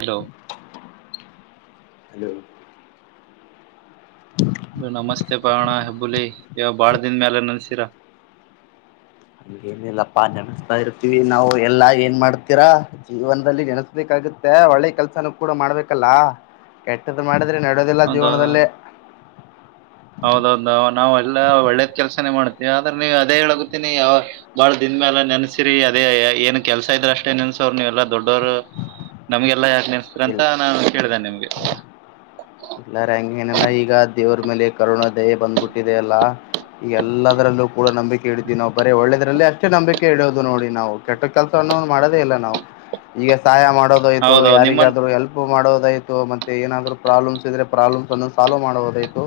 Hello hello ನಮಸ್ತೆ ಪಾವಣ ಹೆಬ್ಬುಲಿ ಇವ ಬಾಳ ದನ್ ಮ್ಯಾಲ ನೆನ್ಸಿರ ಏನಿಲ್ಲಪ್ಪಾ ನೆನಸ್ತಾ ಇರ್ತೀವಿ ನಾವು ಎಲ್ಲಾ ಏನ್ ಮಾಡ್ತೀರಾ ಜೀವನದಲ್ಲಿ ನೆನಸ್ಬೇಕಾಗುತ್ತ ಮತ್ತ ಒಳ್ಳೆ ಕೆಲ್ಸನ ಕೂಡ ಮಾಡ್ಬೇಕಲ್ಲ ಕೆಟ್ಟದ್ದ್ ಮಾಡಿದ ್ರೆ ನಡೋದಿಲ್ಲ ಹೌದೌದ ಜೀವನದಲ್ಲಿ ನಾಾವೆಲ್ಲ ಒಳ್ಳೇದ ಕೆಲ್ಸನೇ ಮಾಡ್ತೀವಿ ಆದ್ರೆ ನೀವು ಅದೇ ಹೇಳಗುತ್ತೀಿನಿ ಯಾವ ಬಹಳ ದಿನ ಮೇಾಲ ನೆನ್ಸಿ ಅ ಅದೇ ಏನ್ ಕೆಲ್ಸಾ ಇದ್ರೆ ಅಷ್ಟೇ ನಿನ್ಸ ಅವರು ನೀವ್ಲ್ಲ ದೊಡ್ಡವರು ನಮ್ಗೆಲ್ಲಾ ಯಾಕ ನೆನ್ಸ್ತ್ರ ಇಲ್ ಅಂತ ನಾನು ಕೇಳ್ದೇನೆ ನಿಮ್ಗೆ ್ಮೇಲೆ ಕರುಣಾ ದಯೆ ಬಂದ್ಬಿಟ್ಟಿದೆ ಅಲ್ಲಾ ಈ ಎಲ್ಲದರಲ್ಲೂ ಕೂಡ ನಂಬಿಕೆ ಇಡಿದ್ವಿ ನಾ್ ಬರೀ ಒಳ್ಳೇದ್ರಲ್ಲಿ ಅಷ್ಟೇ ನಂಬಿಕೆ ಇಡೋದು ನೋಡಿ ನಾವು ಕೆಟ್ಟ ಕೆಲಸ ಮಾಡದೇ ಇಲ್ಲ ನಾವು ಈಗ ಸಹಾಯ ಮಾಡ ೋದಾಯ್ತು ಹೌದೌದು ನಿಮ್ಮಂತ ಯಾರಿಗಾದ್ೂ ಹೆಲ್ಪ್ ಮಾಡೋದಾಯ್ತು ಮತ್ತೆ ಏನಾದ್ೂ ಪ್ರಾಬ್ಲಮ್ಸ್ ಪ್ರಾಬ್ಲಮ್ಸ್ನ್ನು ಸಾಲ್ವ್ ಮಾಡೋುದು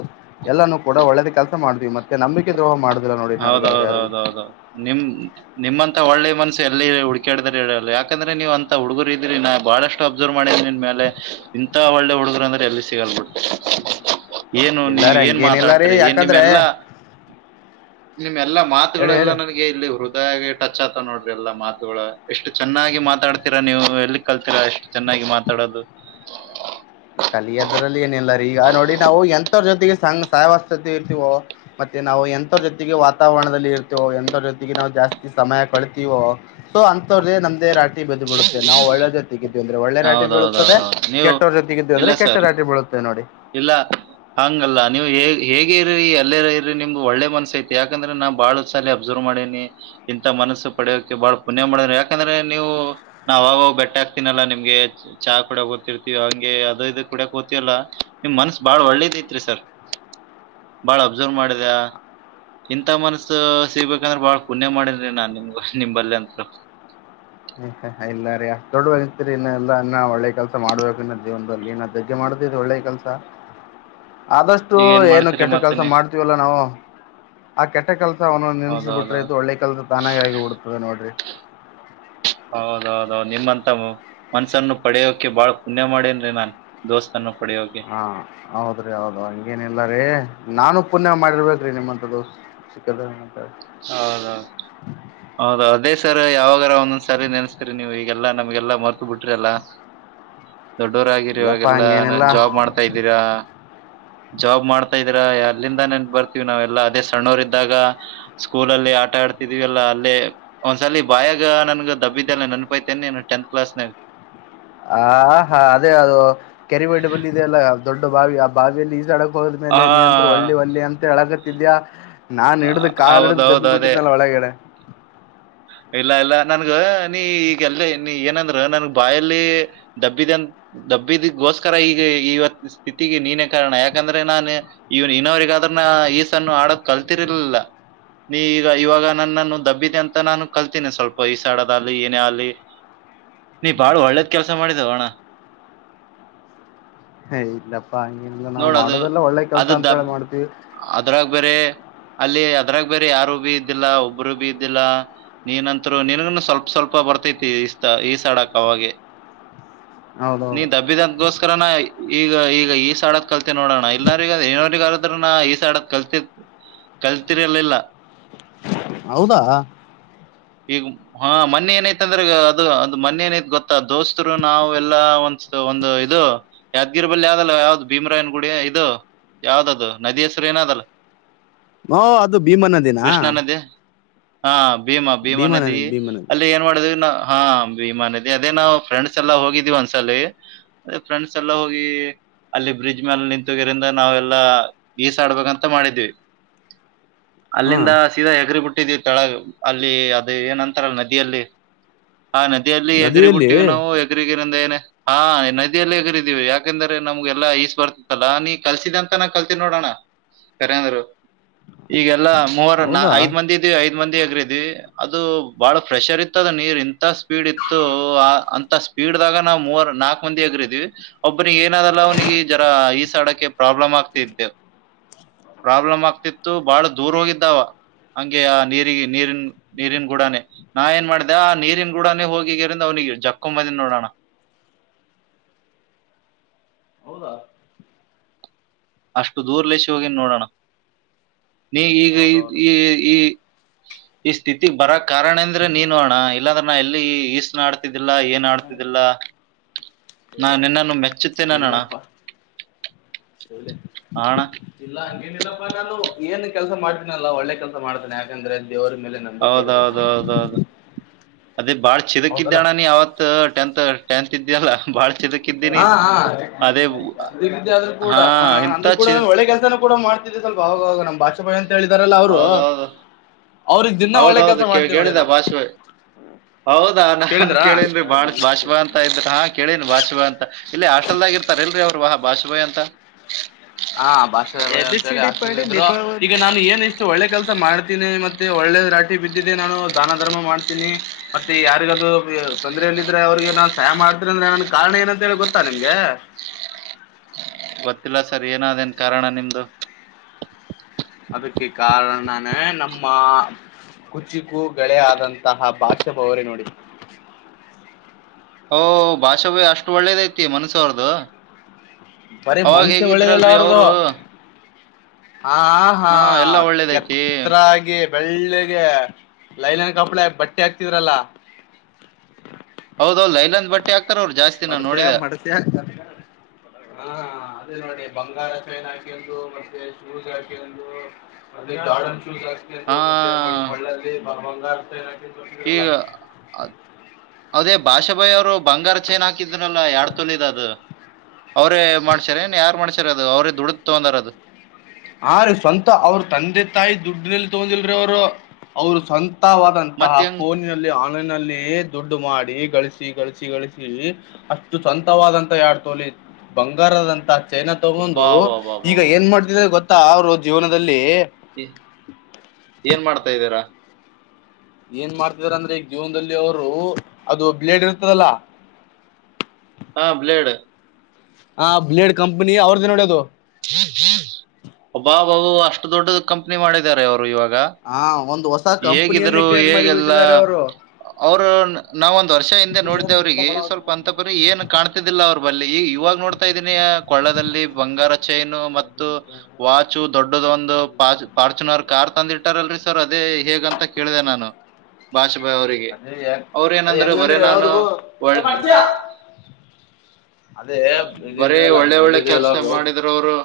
ಎಲ್ಲಾನೂ ಕೂಡ ಒಳ್ಳೆದ ಕೆಲಸ ಮಾಡಿದ್ವಿ ಮತ್ತೆ ನಂಬಿಕೆ ದ್ರೋಹ ಮಾಡ ಹೌದೌದೌದೌದೌದು ನಿಮ ನಿಮ್ಮಂತ ಒೆ ಮಸ ಎಲ್ಲಿ ಹುಕಾಡಿದಾರೆ ಹೇಳಲ್ಲ ಯಾಕಂದ್ರೆ ನೀವು ಅಂತ ಹುಗರು ಇದ್ರ ನಾ ಬಹಳಷ್ಟು ಅಬ್ಸರ್ವ್ ಮಾಡಿದ ನಿನ್ ಮೇಲೆ ಇಂತ ಒಳ್ಳೆ ಹುಡುಗರು ಅಂದ್ರೆ ಎಲ್ಲಿ ಸಿಗಲ್ ಬಿಟ್ಟು ಏನು ಇಲ್ಲ ನೀವ ರೀ ಏನ್ ಹಂಗೇನಿಲ್ಲ ರೀ ಮಾತಾಟ್ರಿ ಏನ್ ನಿಮ್ಮ ಯಾಕಂದ್ರೆ ಎಲ್ಲಾ ನಿಮ್ ಎಲ್ಲಾ ಹೇಳಿ ಹೇಳಿ ಮಾತುಗಳೆಲ್ಲಾ ನನಗೆ ಇಲ್ಲಿ ಹೃದಯ ಟಚ್ ಆತ ನೋಡ ಎಲ್ಲಾ ಮಾತುಗಳ ಎಷ್ಟು ಚೆನ್ನಾಗಿ ಮಾತಾಡ್ತೀರಾ ನೀವು ಎಲ್ಲಿ ಕಲ್ತಿೀರಾ ಎಷ್ಟು ಚೆನ್ನಾಗಿ ಮಾತಾಡೋದು [unintelligible] ಕಲಿಯೋದ್ರಲ್ಲಿ ಏನ ಇಿಲ್ಲ ಈಗ ನೋಡಿ ನಾವು ಎಂಂತವರ್ ಜೊತೆಗೆ ಸಂ್ ಸಹವಸ್ತೊತೆ ಇರ್ತೀವೋ ಮತ್ತೆ ನಾವು ಎಂ ಜೊತೆಗೆ ವಾತಾವರಣದಲ್ಲಿ ಇರ್ತೀವೋ ಎಂತ ಜೊತೆಗೆ ನಾವು ಜಾಸ್ತಿ ಸಮಯ ಕಳತೀವೋ ಸೊ ಅ ಮತ್ತ್ರೇ ನಮ್ದೇ ರಾಟ ಬದ್ ಬಿಿುತ್ತೆ ನಾವು ಒಳ್ಳೆ ಜೊತೆಗ ಇದೀವಿ ಅಂದ್ರೆ ಒಳ್ಳೆ ರಾಟಿ ಬೀಳದೆ ಹೌದೌದೌದೌದು ನೀವು ಕೆಟ್ಟವ್ರ ಇಲ್ಲ ಜೊತೆ ಂದ್ರೆ ಕೆಟ್ಟ ಸರ್ ರಾತ್ರಿ ಬೀಳುತ್ತೆ ನೋಡಿ ಇಲ್ಲ ಹಂಗಲ್ಲ ನೀವು ಹೇಗೆ ಇರ್ರಿ ಎಲ್ಲ ಇರ್ರಿ ನಿಮ್ಗೆ ಒಳ್ಳೆ ಮನಸ ಐತ್ ಯಾಕಂದ್ರೆ ನಾ ಬಾಳ ಸಾರಿ ಅಬ್ಸರ್ವ್ ಮಾಡೇನಿ ಇಂತ ಮನಸ್ಸು ಪಡೆಯೋಕ್ಕೆ ಬಹಳ ಪುಣ್ಯ ಮಾಡ ಯಾಕಂದ್ರೆ ನೀವು ನಾವವು ಆ ಬೆಟ್ಟ ಹ ಆಗ್ತೀನಲ್ಲ ನಿಮ್ಗೆ ಗೆ ಚಹ ಕೂಡಕ್ ತಿರ್ತಿವ ಹಂಗೆ ಅದ ಇ ಕುಡಕ್ ತವಲ್ಲ ನಿಮ್ ಮನ್ಸ್ ಬಾಳ್ ಒಳ್ಳೇದ ಐತ್ರಿ ಸರ್ ಹ ಬಾಳ ಅಬ್ಸರ್ವ್ ಮಾಡಿದ ಇಂಥ ಮನ್ಸ ಸಿಗ್ಬೇಕಂದ್ರೆ ಬಾಳ್ ಪುಣ್ಯ ಮಾಡಿದ್ರಿ ನಾನ್ ನಿಮ್ಗ ನಿಂಬಲ್ಲಿ ಅಂತರು ರಿ ಇನ್ನಲ್ಲ ಇನ್ನ ಒಳ್ಳೆ ಕೆಲಸ ಮಾಡ್ಬೇಕು ಇನ್ನ ಜೀವನದಲ್ಲಿ ಇನ್ನ ಧಗ್ಗೆ ಮಾಡದಿದ ಒಳ್ಳೆ ಕೆಲ್ಸ ಆದಷ್ಟು ಈಗ ಏನ್ ಏನು ಮಾಡ್ತೀರಿ ಕೆಟ್ಟ ಮತ್ತ ಕೆಲ್ಸ ನೀ ಮಾಡ್ತೀವಲ್ಲ ನಾವು ಆ ಕೆಟ್ಟ ಕೆಲ್ಸ ಒ್ನೊಂದ ನಿನ್ಸ ಬಿಟ್ರಿಯ್ು ಹೌದೌದೌದ್ ಒಳ್ಳೆ ಕೆಲ್ಸ ತಾನಾಗ ಆಗಿಬ ಬಿಡ್ತದೆ ನೋಡ್ರಿ ಹೌದೌದೌದು ನಿಮ್ಮಂತ ಮನ್ಸನ್ನು ಪಡೆಯೋಕೆ ಬಾಳ್ ಪುಣ್ಯ ಮಾಡೇನ್ರಿ ನಾನ್ ದೋಸ್ತನ್ನು ಪಡೆಯೋಕೆ ಹಾ ಹೌದ್ರಿ ಹೌದು ಹಂಗೇನಿಲ್ಲಾರೀ ನಾನು ಪುಣ್ಯ ಮಾಡಿರ್ಬೇಕೇ್ರಿ ನಿಮ್ಮಂತದ್ದು ಸಿಕ್ಕ ಹೌದೌದು ಹೌದ ಅದೇ ಸರ್ ಯಾವಾಗಾರ ಒಂದೊಂದ್ ಸ್ಯಾಲ ನೆನೆಸ್ತರಿ ನೀವವು ಈಗೆಲ್ಲಾ ನಮ್ಗೆಲ್ಲಾ ಮರ್ತ ಬಿಟ್ರಿ ಅಲ್ಲ ದೊಡ್ಡೋರ ಆಗಿರಿ ಇಲ್ಲಪ್ಪಾ ಇವಾಗೆಲ್ಲ ಹಂಗೇನಿಲ್ಲ ಜಾಬ್ ಮಾಡ್ತಾ ಇದ್ದೀರಾ ಜಾಬ್ ಮಾಡ್ತಾ ಇದೀ್ರ ಅಲ್ಲಿಂದ ನೆನ್ ಬರ್ತೀವಿ ನಾವೆಲ್ಲಾ ಅದೇ ಸಣ್ಣವರ್ ಇದ್ದಾಗ ಸ್ಕೂಲಲ್ಲಿ ಆ ಆಟ ಆಡ್ತಿದೀವಲ್ಲ ಅಲ್ಲ ಒಂದ್ಸಲಿ ಬಾಯಾಗ ನನ್ಗ ದಬ್ಬಿದ್ದಲ್ಲ ನನ್ಪೈತೇನೆಿ ಟೆಂತ್ ಕ್ಲಾಸ್ ನಾಗ [unintelligible] ಹ ಹಾ ಅದೇ ಅದು ಕೆರಿಬೇಂಡೆ ಬಲ್ಲಿ ಇದೆಲ್ಲ ದೊಡ್ಡ ಬಾವಿ ಆ ಬಾವಿಯಲ್ಲಿ ಈಸಾಡ ಹಾ ಹೋದ್ಮೇಲೆ ನೀಂದರೂ ಒಳ್ಳಿ ಒಳ್ಳಿ ಅಂತ ಹೇಳಗತ್ತಿದ್ಯಾಾ ನಾನ್ ಹಡು ಕಾಲ ಹಿಡ್ದು ಹೌದೌದು ದಬ್ಿ ಅದೇ ಬಿಟ್ಟಿದಿದ್ದನ ಒಳಗಡೆ ಇಲ್ಲ ಇಲ್ಲ ನನ್ಗ ನೀ ಈಗಲ್ಲ ನೀ ಏನಂದ್ರ ನನ್ ಬಾಯಲ್ಲಿ ದಬ್ಬಿದೆ ಅಂತ ದಬ್ಬಿದಗೋಸ್ಕರ ಈಗ ಇವತ್ ಸ್ಥಿತಿಗೆ ನೀನೇ ಕಾರಣ ಯಾಕಂದ್ರೆ ನಾನು ಇವ ಇನ್ನವರಿಗಾದ ಈಸನ್ನು ಆಡದ ಕಲ್ತಿರ್ಲಿಲ್ಲ ನೀ ಈಗ ಇವಾಗ ನನ್ನನ್ನು ದಬ್ಬಿದೆ ಅಂತ ನಾನು ಕಲ್ತೀಿನಿ ಸ್ವಲ್ಪ ಈಿಸಾಡದ ಅಲ್ಲಿ ಏನೇ ಅಲಿ ನೀ ಬಾಳ ಒಳ್ಳೇದ್ ಕೆಲ್ಸ ಮಾಡಿದವೋಣ ಹ ಏ ಇಲ್ಲಪ್ಪಾ ಹ ನಾವು ನೋಡದು ಮಾಡೋದೆಲ್ಲ ಒಳ್ಳೆ ಕೆಲ್ಸ ಅದು ಅಂತ ದಬ್ ಹೇಳಿ ಮಾಡ್ತೀವಿ ಅದ್ರಾಗ ಬೇರೆ ಅಲ್ಲಿ ಅದ್ರಾಗ ಬೇರೆ ಯಾರು ಭೀ ಇದ್ದಿಲ್ಲ ಒಬ್ರು ಬಿೀ ಇದ್ದಿಲ್ಲ ನೀನಂತರು ನನ್ಗನು ಸ್ವಲ್ಪ ಸ್ವಲ್ಪ ಬರ್ತೈತಿ ಇಷ್ಟ ಈ ಸ ಆಡಕ್ ಅವಾಗೆ ನೀ ಹೌದೌದು ದಬ್ಬಿದದಗೋಸ್ಕರನ ಈಗ ಈಗ ಈ ಸಡಕ್ ಕಲ್ತ ನೋಡೋಣ ಇಲ್ಲ್ರಗ ಇ್ರಗದ್ರ ನ ಈ ಸೈಡ ಕಲ್ತ ಕಲ್ತಿರಿಲಿಲ್ಲ ಹೌದಾ ಈಗ ಹಾ ಮೊೆ ಏನೈ ಅಂದ್ರ ಅದು ಅ್ ಮೊೆ ಏನೈತ ಗೊತ್ತ ಮ ದೋಸ್ತರು ನಾವ್ ಎಲ್ಲಾ ಒಂದ ಒಂದು ಇದು ಯಾದ್ಗಿರಿ ಬಲ್ಲಿಿ ಯಾವದಲ್ಲ ಯಾವ್ದ್ ಭೀಮರಾಯನ ಗುಡಿ ಇದು ಯಾವ್ದದು ನದಿ ಹೆಸರು ಏನದಲ್ಲ ಅದು ಭೀಮನ ದಿನ ಕೃಷ್ಣಾ ನದಿ ಹಾ ಭೀಮಾ ಭೀಮಾ ನದ ಭೀಮಾ ನದಿ ಅಲ್ಲಿ ಏನ್ ಮಾಡುದು ನ ಹಾ ವಿಮಾನದೆ ಅದೇ ನಾವು ಫ್ರೆಂಡ್ಸ್ ಎಲ್ಲಾ ಹೋಗಿದ್ವಿ ಒಂದ್ಸಲಿ ಅದೇ ಫ್ರೆಂಡ್ಸ್ ಎಲ್ಲಾ ಹೋಗಿ ಅಲ್ಲಿ ಬ್ರಿಡ್ಜ್ ಮೇಲೆ ನಿಂತುೋಗಿರಿಿಂದ ನಾವೆಲ್ಲಾ ಗೀಸ ಆಡ್ಬೇಕಂತ ಮಾಡಿದ್ವಿ ಹಾ ಅಲ್ಲಿಂದ ಸೀದಾ ಎಗರಿ ಬಿಟ್ಟಿದೀವಿ ತಳಗ ಅಲ್ಲಿ ಅದು ಏನಂತಾರಲ್ಲ ನದಿಯಲ್ಲಿ ಹ ನದಿಯಲ್ಲಿ ಎಗ್ರ ನದಿಯಲ್ಲಿ ಬಿಟ್ಟಿವ್ ನಾವು ಎಗ್ರಗ ಹಾ ನದಿಯಲ್ಲಿಗರಿದೀವಿ ಯಾಕೆಂದ್ರೆ ನಮ್ಗೆಲ್ಲಾ ಈಸ್ ಬರ್ತಿತ್ತಲ್ಲಾ ನೀ ಕಲ್ಸಿದ ಅಂತನ ಕಲ್ತನಿ ನೋಡೋಣ ಕರೆಂದರು ಈಗಲ್ಲಾ ಮೂವರ ಹೌದಾ ಐದ್ ಮಂದಿ ಇದ್ವಿ ಐದ್ ಮಂದಿ ಆಗ್ರಿದವಿ ಅದು ಬಹಳ ಪ್ರಫ್ರೆಷರ್ ಇತ್ತದ ನೀರ್ ಇಂತ ಸ್ಪೀಡ್ ಇತ್ತು ಅಂತ ಸ್ಪೀಡ್ ದಾಗ ನಾ ಮೂರ್ ನಾಲ್ಕ್ ಮಂದಿ ಆಗರಿದೀವಿ ಒಬ್ಬಿಗೆ ಏನದಲ್ಲ ಅವನಿಗೆ ಜರ ಸ್ಡಕ್ಕೆ ಪ್ರಾಬ್ಲಮ್ ಆಗ್ತಿದ್ದೆವು ಪ್ರಾಬ್ಲಮ್ ಆಗ್ತಿತ್ತು ಬಾಳ ದೂರ ಹೋಗಿದ್ದಾವ ಹಂಗೆ ಆ ನೀ ನೀರಿನ ನೀರಿನ್ ಗೂಡನೇ ನಾ ಏನ್ ಮಾಡ್ದ ಆ ನೀರಿನ್ ಗೂಡಾನೇ ಹೋಗಿಗ್ಯರಿಂದ ಅವ್ನಿಗೆ ಜಕ್ಕೊಂಬದನ್ ನೋಡೋಣ [inaudible] ಹೌದಾ ಅಷ್ಟು ದೂರ್ ಲಸಿ ಹೋಗನ್ಿ ನೋಡೋಣ ನೀ ಈಗ ಈ ಈ ಈ ಈ ಸ್ಥಿತಿ ಬರ ಕಾರಣ ಅಂದ್ರೆ ನೀನ್ಣ ಇಲ್ಲಾಂದ್ರೆ ನಾ ಎಲ್ಲಿ ಈಸ್ ನಡ್ ತಿದ್ದಿಲ್ಲ ಏನ್ ಆಡ್ತಿದ್ದಿಲ್ಲ ನಾ ನಿನ್ನನ್ನು ಮೆಚ್ಚುತ್ತೆ ನನ್ನಣ ಹೌಲ ಇಲ್ಲ ಹಂಗೇನಿಲ್ಲಪ್ಪಾ ನಾನು ಏನ್ ಕೆಲ್ಸ ಮಾಡ್ತೇನಲ್ಲ ಒಳ್ಳೆ ಕೆಲ್ಸ ಮಾಡ್ತೇನೆ ಯಾಕಂದ್ರೆ ದೇವರ ಮೇಲೆ ನಂಬಿಕೆ ಇರ್ಬೇಕು ಹೌದೌದೌದೌದು ಅದೇ ಬಾಳ ಚಿದಕ್ಿದ್ದ ಹೌದಲ್ಲ ಅಣ್ಣ ನೀ ಅವತ್ ಟೆಂತ್ ಟೆಂತ್ ಇದ್ಯಲ್ಲ ಬಾಳ ಹಾ ಹಾ ದ ಆದ್ ಕೂಡ ಹಾ ಹ ಇಂತ ಅಂದ್ರೂ ಕೂಡ ಚಿ ಒಳ್ಳೆ ಕೆಲ್ಸನ ಕೂಡ ಮಾಡತಿದಿದೆ ಸ್ವಲ್ಪ ಆಗ ನ್ ಭಾಪಾ ಅಂತ ಹೇಳಿದಾರಲ್ಲ ಅವರು ಹೌದೌದು ಅವ್ರಿಗೆ ದಿನ ಒಳ್ಳೆ ಹೌದೌದು ಕೆಲ್ಸ ಕೇ ಮಾಡ್ತೀವಿ ನೋಡಿ ಕೇಳಿದೆ ನಾನು ಬಾಷ್ಪ ಹೌದಾ ನಾನ್ ಕೇಳಿದ್ರಾ ಕೇಳೇನ್ೀ ಬಾಳ ಭಾಷವಾ ಅಂತ ಇದ್ರ ಹಾ ಕೇಳನ್ಿ ಭಾಷವಾಾ ಅಂತ ಇಲ್ಲಿ ಹಾಸ್ಟೆಲ್ದಾಗಿ ಇರ್ತಾರ ಎಲ್ರರಿ ಅವ್ರು ವಾಹ ಬಾಷುಭಾಯಿ ಅಂತ ಹಾ ಭಾಷ ಈಗ ನಾನು ಏನ್ ಎಷ್ಟು ಒಳ್ಳೆ ಕಲ್ಸ ಮಾಡ್ತೀನಿ ಮತ್ತೆ ಒಳ್ಳೆ ರಾಟಿ ಬಿದ್ದಿದ್ದೆ ನಾನು ದಾನ ಧಮ ಮಾಡ್ತೀನಿ ಮತ್ತೆ ಯಾರಿಗದು ತೊಂದ್ರೆಯಲ್ಲಿದ್ರೆ ಅವ್ರಿಗೆ ನಾನ್ ಸಹಾಯ ಮಾಡತ್ರ ಅಂದ್ರೆ ನನ್ ಕಾರಣ ಏನಂತ ಹೇಳಿ ಗೊತ್ತಾ ನಿಮ್ಗೆ [inaudible] ಗೊತ್ತಿಲ್ಲ ಸರ್ ಏನಾದೇನ್ ಕಾರಣ ನಿಮ್ದು ಅದಕ್ಕೆ ಕಾರಣನೇ ನಮ್ಮ ಕುಚಿಕೂ ಗಳೆ ಆದಂತಹ ಭಾಷ್ಯ ಬವ್ರೇ ನೋಡಿ ಓ ಭಾಷೆ ಅಷ್ಟು ಒಳ್ಳೇದೈತಿ ಮನಸ್ಯ ಅವ್ರದುು ಬರಿೀ ಮನ್ಸ ಒಳ್ಳೇದಿಲ್ಲ ಅವಾರದುು ಅವರು ಹ ಹಾ ಎಲ್ಲ ಒಳ್ಳೇದೈತಿ ಎತ್ತಾಗಿ ಬೆಳ್ಳಗೆ ಲೈಲನ್ ಕಪ್ಳ ಬಟ್ಟೆ ಹಾಕ್ತಿದ್ರಲ್ಲ ಹೌದೌಲ್ಲ ಇಲಂದ ಬೆಾಕ ಮಡ್ಸ ಮಸ್ಯಾ ಹ ರಾಯ ಹಾಕು ಮೆ ಶೂಸ್ ಹಾಕು ಹಾ ಮತ್ತೆಳ್ಳಲ್ಲಿ ಬ ಬಂಗಾರ ಹಾಕೊಂಡು ಬರ್ತಿದ್ರಲ್ಲ ಈಗ ಅದೇ ಭಾಷಾಬಾಯಿ ಅವರು ಬಂಗಾರ ಚೇನ್ ಹಾಕಿದ್ನಲ್ಲ ಯಡ್ ತುನಿದ ಅದು ಅವ್ರೇ ಮಾಡ್ಸ್ಯಾರ ಏನ್ ಯಾರ್ ಮಾಡ್ಸ್ಯಾರ ಅದು ಅವ್ರೇ ದುಡ ತೊಂದಾರ ಅದು ಹ ರೀ ಸ್ವಂತ ಅವ್ರ ತಂದೆ ತಾಯಿ ದುಡ್ಡನಲ್ಲಿ ತಗೊಂಡಿಲ್ರೀ ಅವರು ಅವ್ರ ಸ್ವಂತ ಸಾದಂತಹ ಮತ್ ಹೆಂಗ್ ಫೋನ್ ನಲ್ಲಿ ಆನ್ಲೈನ್ ದುಡ್ಡು ಮಾಡಿ ಗಳಿಸಿ ಗಳಿಸಿ ಗಳಿಸಿ ಅಷ್ಟು ಸಂತವಾದಂತ ಯಡ್ ತೋಲಿ ಬಂಗಾರದಂತ ಚೈನಾ ತಗೊಂಡು ಬಾ ಬಾ ಬಾ ಬಾ ಈಗ ಬಾ. ಏನ್ ಮಾಡ್ತಿದ ಗೊತ್ತಾ ಅವ್ರ ಜೀವನದಲ್ಲಿ ಹ ಏನ್ ಮಾಡ್ತಾ ಇದ್ದೀಾರಾ ಏನ್ ಮಾಡ್ತಿದಾರ ಅಂದ್ರೆ ಈಗ ಜೀವನದಲ್ಲಿ ಅವರು ಅದು ಬ್ಲೇಡ್ ಇರ್ತದಲ್ಲ [inaudible] ಹಾ ಬ್ಲೇಡ್ ಆ ಬ್ಲೇಡ್ ಕಂಪನಿ ಅವ್ರದ್ದೇ ನಡೋದು ಹ್ಮ್ಮ ಬಾ ಬಾಬ ಅಷ್ಟು ದೊಡ್ಡದ ಕಂಪ್ನಿ ಮಾಡಿದಿದ್ದಾರೆ ಅವ್ರು ಹಾ ಒಂದು ಹೊಸ ಕಂಪನಿಯನ್ನೇ ಕ್ರಿಯೇಟ್ ಮಾಡಿಬಿಟ್ಟಿದ್ದಾರೆ ಅವರು ಅವರು ನಾವ ಒಂದ್ ವರ್ಷ ಹಿಂದೆ ನೋಡಿದ್ದೆವ್ರಿಗೆ ಸ್ವಲ್ಪ ಅಂತ ಬರಿೀ ಏನ್ ಕಾಣ್ತಿದ್ದಿಲ್ಲ ಅವ್ರ ಬಲ್ಲಿಿ ಈ ಇವಾಗ ನೋಡ್ತಾ ಇದೀನಿ ಕೊಳ್ಳದಲ್ಲಿ ಬಂಗಾರ ಚೈನು ಮತ್ತು ವಾಚು ದೊಡ್ಡದ ಒಂದು ಫಾರ್ಚುನರ್ ಕಾರ್ ತಂದಿಟ್ಟಾರಲ್ರರಿ ಸರ್ ಅ ಅದೇ ಹೇಗಂತ ಕೇಳಿದೆ ನಾನು ಭಾಷೆ ಅವರಿಗೆ ಅದೇ ಅವ್ರ ಅದ ಏನಂದ್ರೆ ಬರೀ ಹೆಂಗಂದ್ರೆ ನಾನು ಯಾವ್ದು ಅದೇ ಬರೀ ಇದಿದೆಯಲ್ಲ ಒಳ್ಳೆ ಒಳ್ಳೆ ಇದಿದೆಯಲ್ಲ ಕೆಲ್ಸ ಅದು ಮಾಡಿದ್್ರ ಅವರು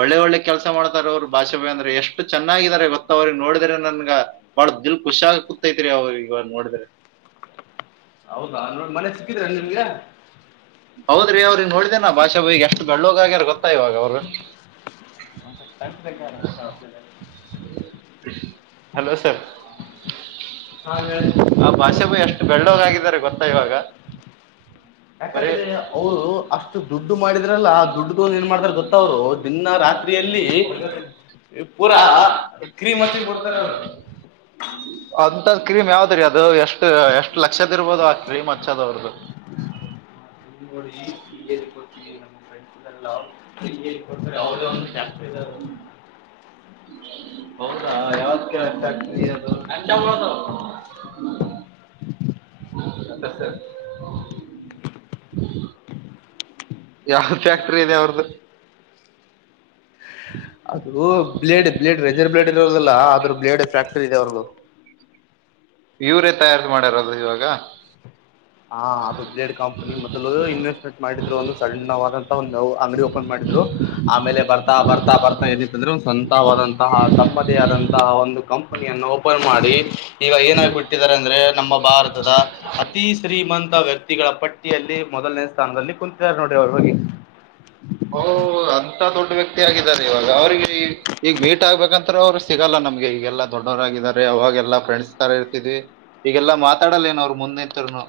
ಒಳ್ಳೆ ಒಳ್ಳೆ ಕೆಲ್ಸ ಮಾಡ್ತಾರೆ ಅವರು ಭಾಷೆ ಬ ಅಂದ್ರೆ ಎಷ್ಟು ಚೆನ್ನಾಗಿದ್ದಾರೆ ಇತ್ತು ಅವ್ರಿಗೆ ನೋಡಿದ್ರೆ ನನ್ಗ ಬಾಳ ದಿಲ್ ಖುಷ ಆ ಕುೂತೈತ್ರಿ ಅವ್ರಗ ನೋಡಿದ್ರೆ ಹೌದಾ ನೋಡಿ ಮನೆ ಸಿಕ್ಕಿದ್ರ ನಿಮ್ಗೆ ಹೌದ್ರಿ ಅವ್ರರುಿಂಗ ಹೊಳ್ದೇನಾ ಭಾಷೆ ಬಗ್ ಎಷ್ಟು ಬೆಳ್ಳೋಗಗ್ಯಾರ ಗೊತ್ತಾ ಇವಾಗ ಅವ್ರರು ಹ ತಂತ ಬೇಕತ ಹಲೋ ಸರ್ ಹಾ ಹೇಳ ಆ ಭಾಷೆ ಬೈ ಎಷ್ಟು ಬೆಳ್ಳೋಗಾಗಿದ್ದಾರೆ ಗೊತ್ತಾ ಇವಾಗ ಬರೀ ಯಾಕಂದ್ರೆ ಅವ್ರು ಅಷ್ಟು ದುಡ್ಡು ಮಾಡಿದ್ರಲ್ಲ ದುಡ್ಡ್ದ ಒಂದು ಏನ್ ಮಾಡ್ತಾರ ಗೊತ್ತ ಅವ್ರು ದಿನ ರಾತ್ರಿ ಪೂರಾ ಕ್ರೀಮ್ ಹತ್ತಿ ಬಿಡ್ತಾರೆರು ಅಂತದ್ ಕ್ರೀಮ್ ಯಾವ್ದ್ರೀ ಅದು ಎಷ್ಟು ಎಷ್ಟ್ ಲಕ್ಷದ ಇರ್ಬೋದು ಆ ಕ್ರೀಮ್ ಹಚ್ಚದವ್ರ್ದ ಹ ನೋಡಿ ಹಳ್ಕೊತೀವಿ ನಮ್ಮ ಫ್ರಂಡಸ್ ಕೊಡ್ತಾರೆ ಅವದೇ ಒಂದು ಫ್ಯಾಕ್ಟ್ರ ಇದ ಹೌದಾ ಕೇಳಕ್ ಫ್ಯಾಕ್ಟ್ರಿ ಯಾವದಂಟದು ಹ್ಮ ತ್ತ ಸ ಯಾವ ಫ್ಯಾಕ್ಟ್ರಿ ಇದೆ ಅವ್ರ್ದು ಅದು ಬ್ಲೇಡ್ ಬ್ಲೇಡ್ ರೆಜರ್ ಬ್ಲೇಡ್ ಇರೋದಲ್ಲ ಆದ್ರ ಬ್ಲೇಡ್ ಫ್ಯಾಕ್ಟರಿ ಇದೆ ಅವ್ರಗೂ [unintelligible] ಯೂರಿ ತಯಾರ ಮಾಡಿರೋದು ಇವಾಗ ಹಾ ಅದು ಬೇಡ್ ಕಂಪನಿ ಮೊದಲು ಇನ್ವೆಸ್ಟ್ಮೆಂಟ್ ಮಾಡಿದ್ರು ಒಂದು ಸಣ್ಣವಾದಂತ ಒಂದು ಅಂಗಡಿ ಓಪನ್ ಮಾಡ ಆಮೇಲೆ ಬರ್ತಾ ಬರ್ತಾ ಬರ್ತಾ ಎಿಂದ್ರು ಸ್ವಂತವಾದಂತಹ ತಮ್ಮದೇ ಆದಂತಹ ಒಂದು ಕಂ ಓಪನ್ ಮಾಡಿ ಈಗ ಏನಾಗಬಿಟ್ಟಿದ್ದಾರೆ ಅಂದ್ರೆ ನಮ್ಮ ಭಾರತದ ಅತಿ ಸೀಮಂತ ವ್ಯಕ್ತಿಗಳ ಪಟ್ಟಿಯಲ್ಲಿ ಮೊದಲನೇ ಸ್ಥಾನದಲ್ಲಿ ಕುಂತಿದ್ದಾರೆ ನೋಡ್ರಿ ಅವರು ಹೋಗಿ ಹಓ ಅಂತ ದೊಡ್ಡ ವ್ಯಕ್ತಿ ಆಗಿದ್ದಾರೆ ಇವಾಗ ಅವ್ರಿಗೆ ಈ ಈಗ ಮೀಟ್ ಆಗ್ಬೇಕಂತ ಅವ್ರು ಸಿಗಲ್ಲ ನಮ್ಗೆ ಈಗೆಲ್ಲಾ ದೊಡ್ ಡೌನ್ ಆಗಿದ್ದಾರೆ ಅವಾಗೆಲ್ಲ ಫ್ರೆಂಡ್ಸ್ ತರ ಇರ್ತವಿ ಈಗೆಲ್ಲಾ ಮಾತಾಡಲ್ಲ ಏನ ಅವರು ಮುಂದೆಂತರುನು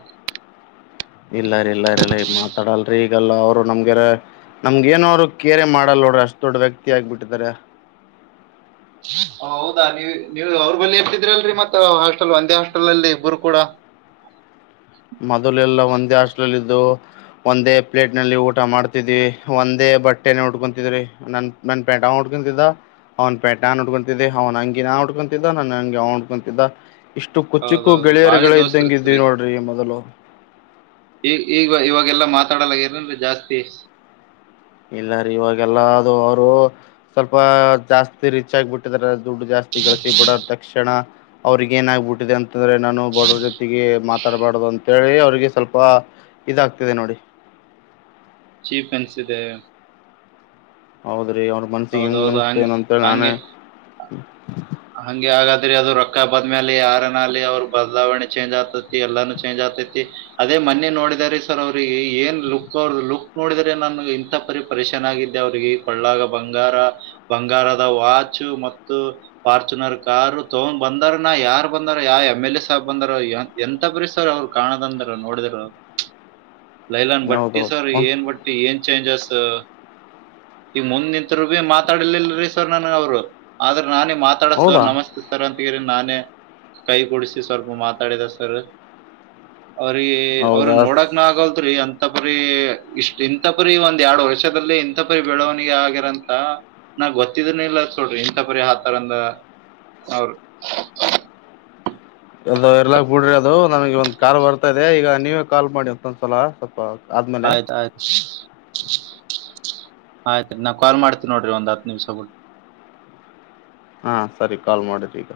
ಇಲ್ಲಾರ ಇಲ್ಲಾರ ಇಲ್ಲ ಈ ಮಾತಾಡಲ್ರಿ ಲ್ಲ ಅವ್ರು ನಮ್ಗೆ ನಮ್ಗಏನ ಅವ್ರು ಕೇರೆ ಮಾಡಲ್ಲ ನೋಡ್ರಿ ಅಷ್ಟ್ ದೊಡ್ಡ ವ್ಯಕ್ತಿ ಆಗ್ಬ ಬಿಟ್ಟಿದಾರ [unintelligible] ಹೌದಾ ನೀವ ನೀವು ಅವ್ರರು ಬಳಿ ಇರ್ತಿದ್ರಿ ಅಲ್ರರಿ ಮತ್ತ ಹಾಸ್ಟೆಲ್ ಒಂದೇ ಹಾಸ್ಟೆಲ್ ಅಲ್ಲಿ ಇಬ್ಬರು ಕೂಡ [unintelligible] ಮೊದಲೆ ಎಲ್ಲಾ ಒಂದೇ ಹಾಲ್ಲಿ ದು ಒಂದೇ ಪ್ಲೇಟ್ ನಲ್ಲಿ ಊಟ ಮಾಡ್ತಿದ್ವಿ ಒಂದೇ ಬಟ್ಟೆನ ಉಟ್ಕೊತಿದ್ರಿ ನನ್ ನಾನು ಪ್ಯಾಂಟಾ ಹಡ್ಕೊಂಡಂತಿದ್ದಾ ಅವ್ನ್ ಪೆಟೆ ನನ್ ಉುಡ್ಕೊತಿದ್ದೆ ಅವನ್ ಹಂಗಿನ ನಾ ಉಡ್ಕತಿದ್ದ ನನ್ ಹಂಗಿ ಅವ್ ಉಟ್ಡ್ಕೊತಿದ್ದ ಇಷ್ಟು ಕುಚಿಕ್ಕು ಹೌದೌದು ಳೆಯರಿಗಳ ಇದ್ದಂಗ ಇದ್ವಿ ನೋಡ್ರಿ ಮೊದಲು ಈ ಈಗ ಇವಾಗೆಲ್ಲ ಮಾತಾಡಲ್ಲರನ್ೆ ಜಾಸ್ತಿ ಇಲ್ಲ ರೀ ಇವಾಗೆಲ್ಲ ಅದು ಅವರು ಸ್ವಲ್ಪ ಜಾಸ್ತಿ ರಿಚ್ ಆಗಬ ಬಿಟ್ಟಿದಾರ ದುಡ್ಡು ಜಾಸ್ತಿ ಗಳಿಸಿಿ ಬಡರ್ ತಕ್ಷಣ ಅವ್ರಗ ಏನ ಆಾಗಬಿಟ್ಟಿದೆ ಅಂತಂದ್ರೆ ನಾನು ಬಡವ್ರ ಜೊತೆಗೆ ಮಾ ತರಬಾರ್ದು ಅಂತೇಳಿ ಅವ್ರಿಗೆ ಸ್ವಲ್ಪ ಇದಾಗ್ತಿದೆ ನೋಡಿ ಚೀಫನ್ಸ ಇದೆ ಹೌದ್ರಿ ಅವ್ರ ಮನ್ಸಿ ಹೆಂಗ್ ಹೌದೌದು ಅನ್ಸ್ತೇ ಹಂಗ್ ನ ಅಂತೇಳಿ ನಾನೇ ಹಂಗೆ ಹಂಗೆ ಹಾಗಾದ್ರಿ ಅದು ರೊಕ್ಕ ಬದ್ಮೆ ಅಲಿ ಯಾರನ ಅಲ್ಲಿ ಅವ್ರ ಬದಲಾವಣೆ ಚೇಂಜ್ ಆಗ್ತತಿ ಎಲ್ಲಾನೂ ಚೇಂಜ್ ಆಗ್ತತಿ ಅದೇ ಮನ್ನೆ ನೋಡಿದಿದ್ದಾರೆ ಸರ್ ಅವ್ರಿಗೆ ಏನ್ ಲುಕ್ ಅವ್ರ ಲುಕ್ ನೋಡಿದ್ರೆ ನನಗೆ ಇಂಥ ಪರಿ ಪರಿಶನ್ ಆಗಿದ್ದೆ ಅವಿಗೆ ಕಳ್ಳಾಗ ಬಂಗಾರ ಬಂಗಾರದ ವಾಚ ಮತ್ತು ಫಾರ್ಚುನರ್ ಕಾರಾರ್ು ತಗೊಂಡ್ ಬಂದಾರ ನ ಯಾರು ಬಂದಾರ ಯಾವ ಎಮ್ ಎಲ್ ಎ ಸಾಹಬ್ ಬಂದಾರ ಎಂತ ಪರಿಸ್ತಾರ ಅವ್ರು ಕಾಣೋದಂದರು ನೋಡಿದರು [inaudible] ಲೈಲಾನ್ ಬಟ್ಟಿ ಸರ್ ಹೌದೌದು ಏನ್ ಬಟ್ಟಿ ಏನ್ ಚೇಂಜಸ್ ಈ ಮುಂದ ನಿಂತರು ಭೀ ಮಾತಾಡಿಲಿಲ್ಲರೀ್ವರ್ ನನ್ ಅವ್ರು ಆದ್ರೆ ನಾನ ಮಾತಾಡ ಸರ್ ಹೌದಾ ನಮಸ್ತೆ ಸರ್ ಅಂತ ನಾನೇ ಕೈ ಕೊಡಿಸಿ ಸ್ವಲ್ಪ ಮಾತಾಡಿದ ಸರ್ ಅವ್ರ ಹೌದಾ ಅವ್ರಗ್ ನೋಡಕ್ನ ಆಗಲ್ತ್ೀ ಅಂತ ಇಥಪರಿ ಇಷ್ಟು ಇಂಥ ಪರಿ ಒಂದ್ ಎರಡು ವರ್ಷದಲ್ಲಿ ಇಂಥ ಪರಿ ಬೆಳವಣಿಗೆ ಆಗಿರಂತ ನಾ ಗೊತ್ತಿದನ ಇಲ್ಲ ಸೋಡ್ರಿ ಇಂತ ಪರಿ ಹಾತಾರಂದ ಅವ್ರಿ ಅದು ಎರ್ಲಕ್ ಬಿಡ್ರಿ ಅದು ನಮಗೆ ಒಂದ್ ಕಾರ್ ಬರ್ತಾ ಇದೆ ಈಗ ನೀವೇ ಕಾಲ್ ಮಾಡಿ ಮತ್ತೊಂದ್ಸಲ ಸ್ವಲ್ಪ ಆದ್ಮೇಲೆ ಆಯ್ತು ಆಯ್ತು ಆಯ್ತ ನಾವ್ ಕಾಲ್ ಮಾಡ್ತೀ ನೋಡ್ರಿ ಒಂದ್ ಹತ್ ನಿಮಿಷ ಬ ಹಾ ಸರಿ ಕಾಲ್ ಮಾಡಿದ್ರಿ ಈಗ